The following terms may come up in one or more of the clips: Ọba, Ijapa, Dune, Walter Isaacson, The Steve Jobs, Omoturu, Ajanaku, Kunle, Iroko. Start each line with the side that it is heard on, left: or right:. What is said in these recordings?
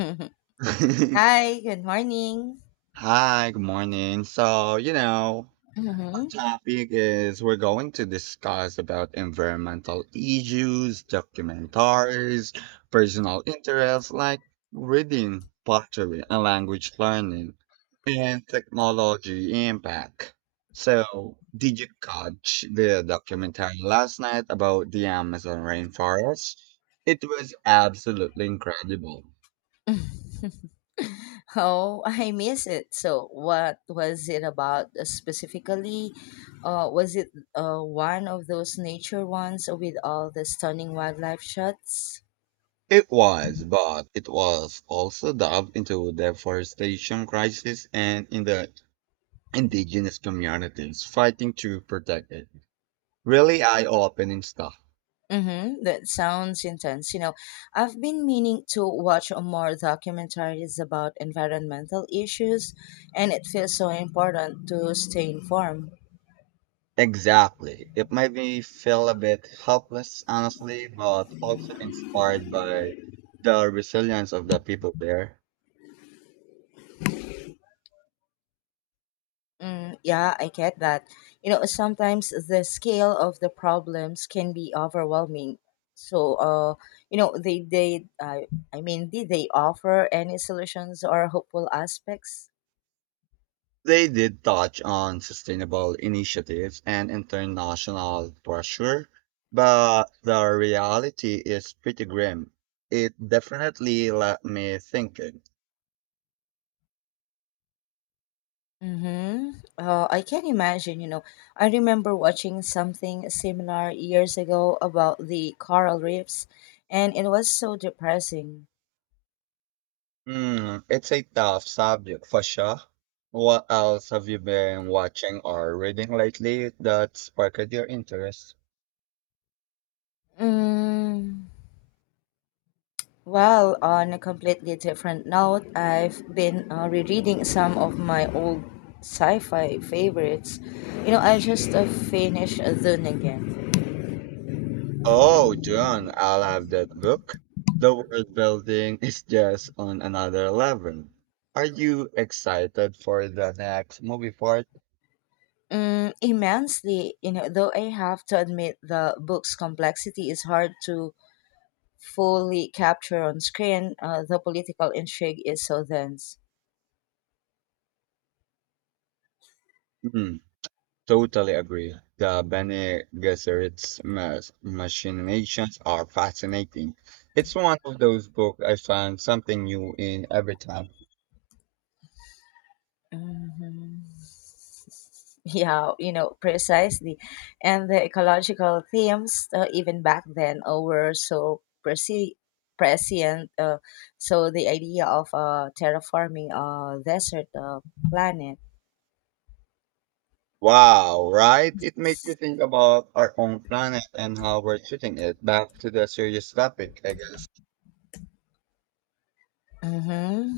left: Hi, good morning.
right: Hi, good morning. Our
left: Hmm
right: topic is we're going to discuss about environmental issues, documentaries, personal interests like reading, pottery, and language learning, and technology impact. So, did you catch the documentary last night about the Amazon rainforest? It was absolutely incredible.
left: Oh, I miss it. So, what was it about, specifically? Was it one of those nature ones with all the stunning wildlife shots?
right: It was, but it was also delved into deforestation crisis and in the indigenous communities fighting to protect it. Really eye-opening stuff.
left: Mm-hmm. That sounds intense. You know, I've been meaning to watch more documentaries about environmental issues, and it feels so important to stay informed.
right: Exactly. It made me feel a bit helpless, honestly, but also inspired by the resilience of the people there.
left: Mm, yeah, I get that. You know, sometimes the scale of the problems can be overwhelming. So, they I mean, did they offer any solutions or hopeful aspects?
right: They did touch on sustainable initiatives and international pressure, but the reality is pretty grim. It definitely left me thinking.
left: Mm-hmm. I can imagine, you know, I remember watching something similar years ago about the coral reefs, and it was so depressing.
right: Hmm, it's a tough subject for sure. What else have you been watching or reading lately that sparked your interest?
left: Mm. Well, on a completely different note, I've been rereading some of my old sci-fi favorites. You know, I just finished Dune again.
right: Oh, John, I love that book. The world building is just on another level. Are you excited for the next movie part?
left: Mm, immensely, you know, though I have to admit the book's complexity is hard to fully capture on screen, the political intrigue is so dense.
right: Hmm, totally agree. The Bene Gesserit machinations are fascinating. It's one of those books I find something new in every time.
left: Mhm. Yeah, you know, precisely. And the ecological themes, even back then, were so prescient. So the idea of terraforming a desert planet.
right: Wow, right? It makes you think about our own planet and how we're treating it. Back to the serious topic, I guess.
left: Mm-hmm.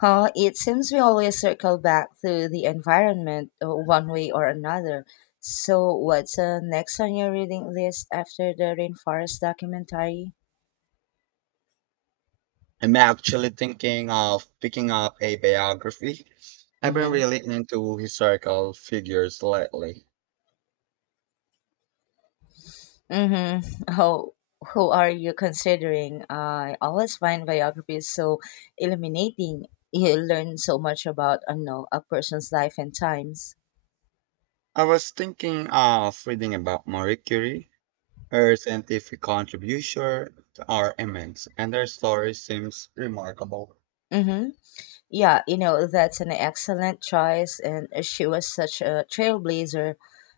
left: Huh, it seems we always circle back to the environment one way or another. So, what's next on your reading list after the rainforest documentary?
right: I'm actually thinking of picking up a biography. I've been really into historical figures lately.
left: Mm-hmm. Who are you considering? I always find biographies so illuminating. You learn so much about, I know, a person's life and times.
right: I was thinking of reading about Marie Curie. Her scientific contributions are immense, and her story seems remarkable.
left: Mm-hmm. Yeah, you know, that's an excellent choice, and she was such a trailblazer,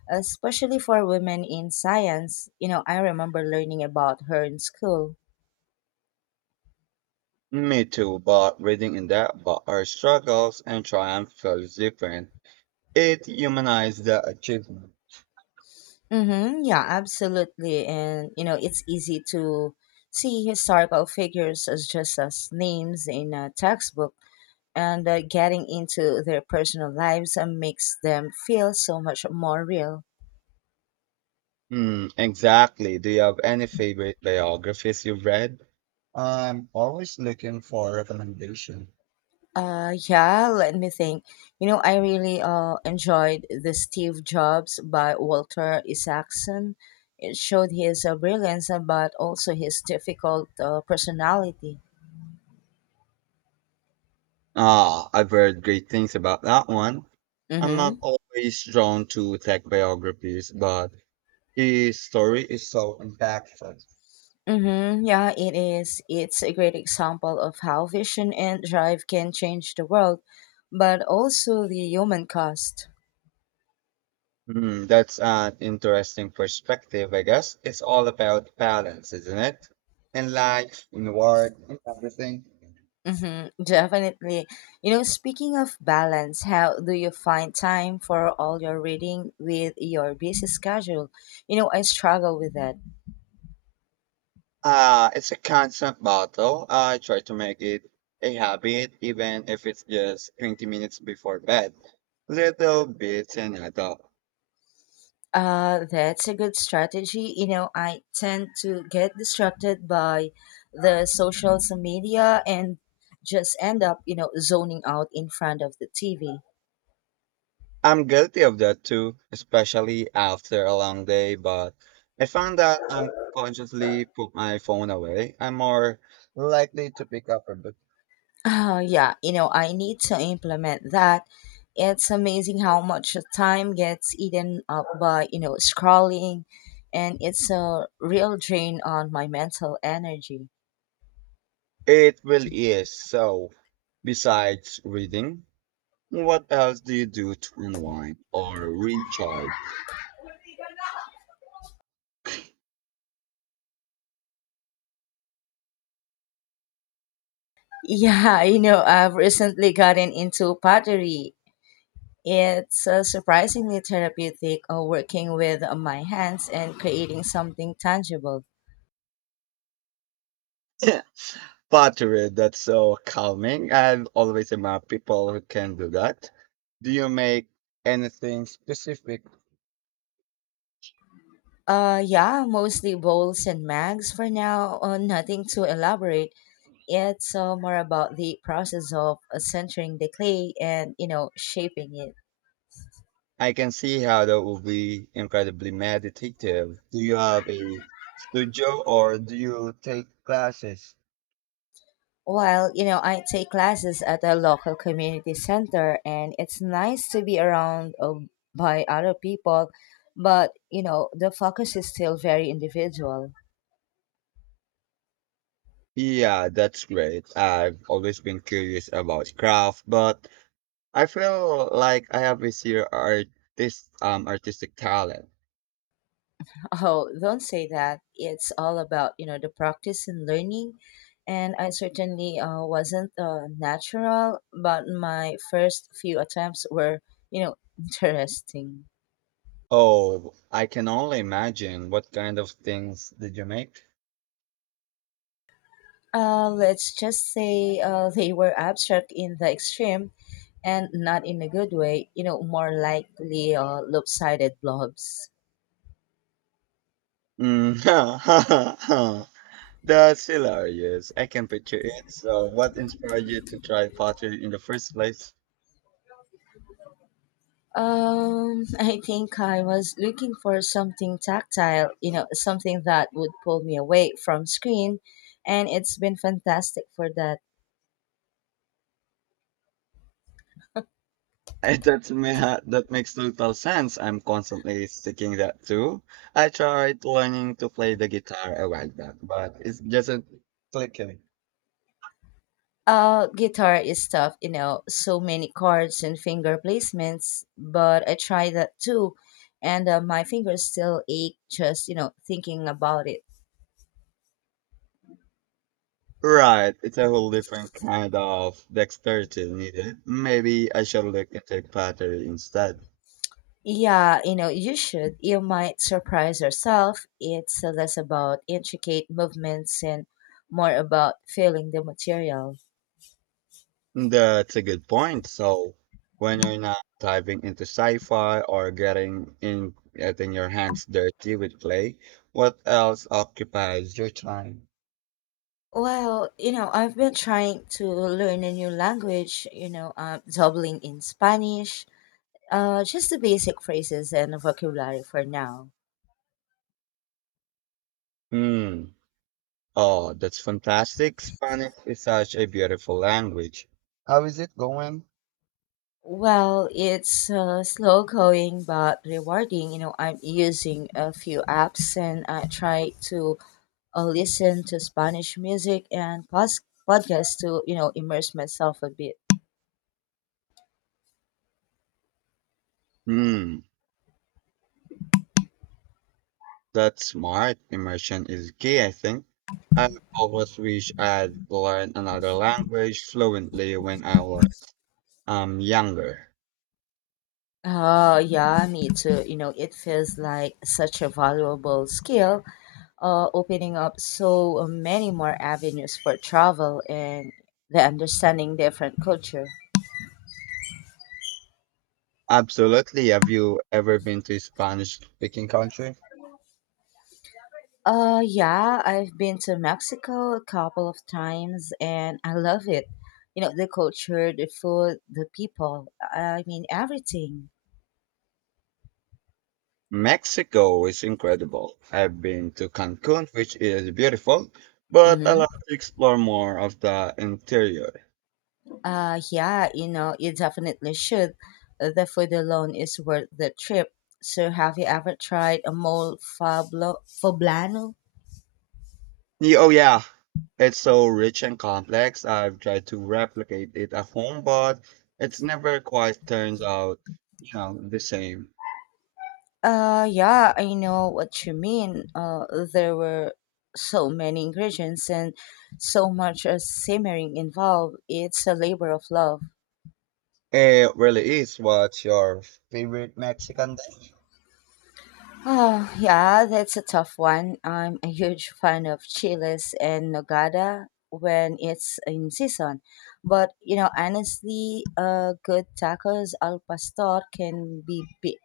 left: especially for women in science. You know, I remember learning about her in school.
right: Me too, but reading in depth about her struggles and triumphs feels different. It humanized the achievement.
left: Mm-hmm. Yeah, absolutely. And, you know, it's easy to see historical figures as just as names in a textbook, and getting into their personal lives makes them feel so much more real.
right: Mm, exactly. Do you have any favorite biographies you've read? I'm always looking for recommendation.
left: Yeah, let me think. You know, I really enjoyed The Steve Jobs by Walter Isaacson. It showed his brilliance, but also his difficult personality.
right: Ah, I've heard great things about that one. I'm not
left: Mm-hmm.
right: always drawn to tech biographies, but his story is so impactful.
left: Mm-hmm. Yeah, it is. It's a great example of how vision and drive can change the world, but also the human cost.
right: Hmm, that's an interesting perspective, I guess. It's all about balance, isn't it? And life, in work, in everything.
left: Mm-hmm. Definitely. You know, speaking of balance, how do you find time for all your reading with your busy schedule? You know, I struggle with that.
right: It's a constant battle. I try to make it a habit, even if it's just 20 minutes before bed. Little bits and adult.
left: That's a good strategy. You know, I tend to get distracted by the social media and just end up, you know, zoning out in front of the TV.
right: I'm guilty of that too, especially after a long day, but I found that I'm consciously put my phone away. I'm more likely to pick up a book.
left: Oh, yeah, you know, I need to implement that. It's amazing how much time gets eaten up by, you know, scrolling, and it's a real drain on my mental energy.
right: It really is. So, besides reading, what else do you do to unwind or recharge?
left: Yeah, you know, I've recently gotten into pottery. It's surprisingly therapeutic working with my hands and creating something tangible.
right: Pottery, that's so calming. I always admire people who can do that. Do you make anything specific?
left: Yeah, mostly bowls and mags for now, nothing too elaborate. It's more about the process of centering the clay and, you know, shaping it.
right: I can see how that would be incredibly meditative. Do you have a studio or do you take classes?
left: Well, you know, I take classes at a local community center, and it's nice to be around, by other people, but, you know, the focus is still very individual.
right: Yeah, that's great. I've always been curious about craft, but I feel like I have this here artist artistic talent.
left: Oh, don't say that. It's all about, you know, the practice and learning. And I certainly wasn't natural, but my first few attempts were, you know, interesting.
right: Oh, I can only imagine what kind of things did you make?
left: Let's just say they were abstract in the extreme and not in a good way, you know, more likely lopsided blobs.
right: Mm, that's hilarious. I can picture it. So, what inspired you to try pottery in the first place?
left: I think I was looking for something tactile, you know, something that would pull me away from screen, and it's been fantastic for that.
right: I, that's me, ha- That makes total sense. I'm constantly sticking that too. I tried learning to play the guitar a while back, but it doesn't click in.
left: Guitar is tough, you know, so many chords and finger placements, but I tried that too, and my fingers still ache just, you know, thinking about it.
right: Right, it's a whole different kind of dexterity needed. Maybe I should look into pottery instead.
left: Yeah, you know, you should. You might surprise yourself. It's less about intricate movements and more about feeling the material.
right: That's a good point. So when you're not diving into sci-fi or getting your hands dirty with clay, what else occupies your time?
left: Well, you know, I've been trying to learn a new language, you know, doubling in Spanish, just the basic phrases and vocabulary for now.
right: Hmm. Oh, that's fantastic. Spanish is such a beautiful language. How is it going?
left: Well, it's slow going but rewarding. You know, I'm using a few apps and I try to listen to Spanish music and podcasts to, you know, immerse myself a bit.
right: Hmm. That's smart. Immersion is key, I think. I always wish I'd learned another language fluently when I was younger.
left: Oh, yeah, me too. You know, it feels like such a valuable skill, opening up so many more avenues for travel and the understanding different culture.
right: Absolutely. Have you ever been to a Spanish speaking country?
left: Yeah, I've been to Mexico a couple of times and I love it. You know, the culture, the food, the people, I mean, everything.
right: Mexico is incredible. I've been to Cancun, which is beautiful, but I like
left: Mm-hmm.
right: to explore more of the interior.
left: Yeah, you know, you definitely should. The food alone is worth the trip. So, have you ever tried a mole poblano?
right: Oh, yeah. It's so rich and complex. I've tried to replicate it at home, but it's never quite turns out, you know, the same.
left: Yeah, I know what you mean. There were so many ingredients and so much simmering involved. It's a labor of love.
right: It really is. What's your favorite Mexican dish?
left: Oh, yeah, that's a tough one. I'm a huge fan of chiles and nogada when it's in season. But, you know, honestly, good tacos al pastor can be big.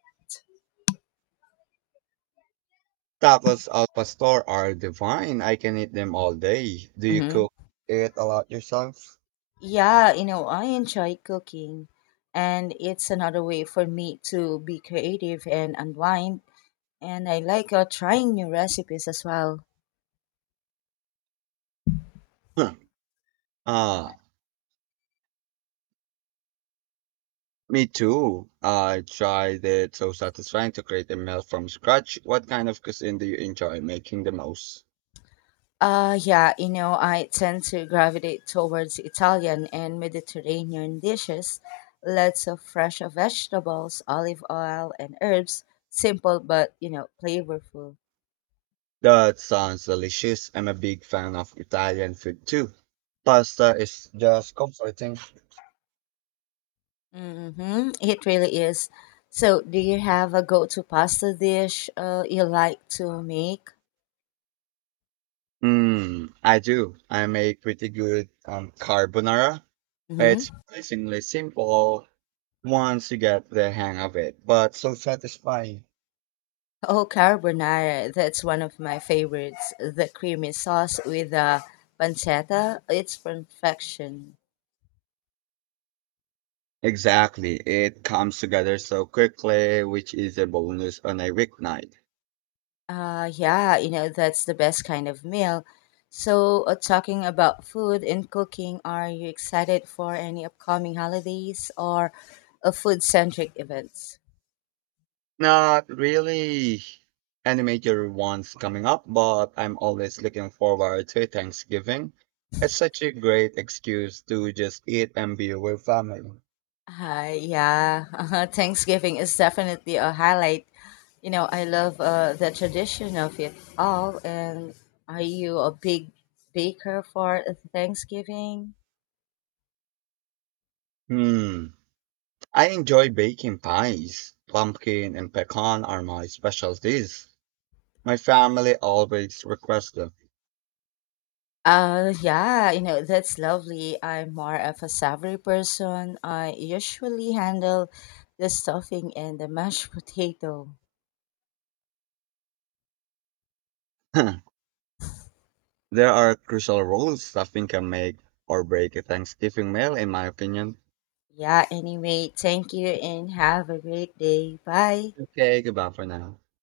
right: Tacos al pastor are divine. I can eat them all day. Do you
left: Mm-hmm.
right: cook it a lot yourself?
left: Yeah, you know, I enjoy cooking, and it's another way for me to be creative and unwind. And I like trying new recipes as well.
right: Huh. Ah, me too. I tried it. So satisfying to create a meal from scratch. What kind of cuisine do you enjoy making the most?
left: Yeah, you know, I tend to gravitate towards Italian and Mediterranean dishes. Lots of fresh vegetables, olive oil, and herbs. Simple but, you know, flavorful.
right: That sounds delicious. I'm a big fan of Italian food too. Pasta is just comforting.
left: Mm-hmm. It really is. So, do you have a go-to pasta dish you like to make?
right: Mm, I do. I make pretty good carbonara.
left: Mm-hmm.
right: It's surprisingly simple once you get the hang of it. But so satisfying.
left: Oh, carbonara, that's one of my favorites. The creamy sauce with the pancetta, it's perfection.
right: Exactly, it comes together so quickly, which is a bonus on a weeknight.
left: Yeah, you know, that's the best kind of meal. So, talking about food and cooking, are you excited for any upcoming holidays or food centric events?
right: Not really any major ones coming up, but I'm always looking forward to Thanksgiving. It's such a great excuse to just eat and be with family.
left: Hi, yeah. Thanksgiving is definitely a highlight. You know, I love the tradition of it all. And are you a big baker for Thanksgiving?
right: Hmm. I enjoy baking pies. Pumpkin and pecan are my specialties. My family always requests them.
left: Yeah, you know, that's lovely. I'm more of a savory person. I usually handle the stuffing and the mashed potato.
right: There are crucial roles stuffing can make or break a Thanksgiving meal, in my opinion.
left: Yeah, anyway, thank you and have a great day. Bye.
right: Okay, goodbye for now.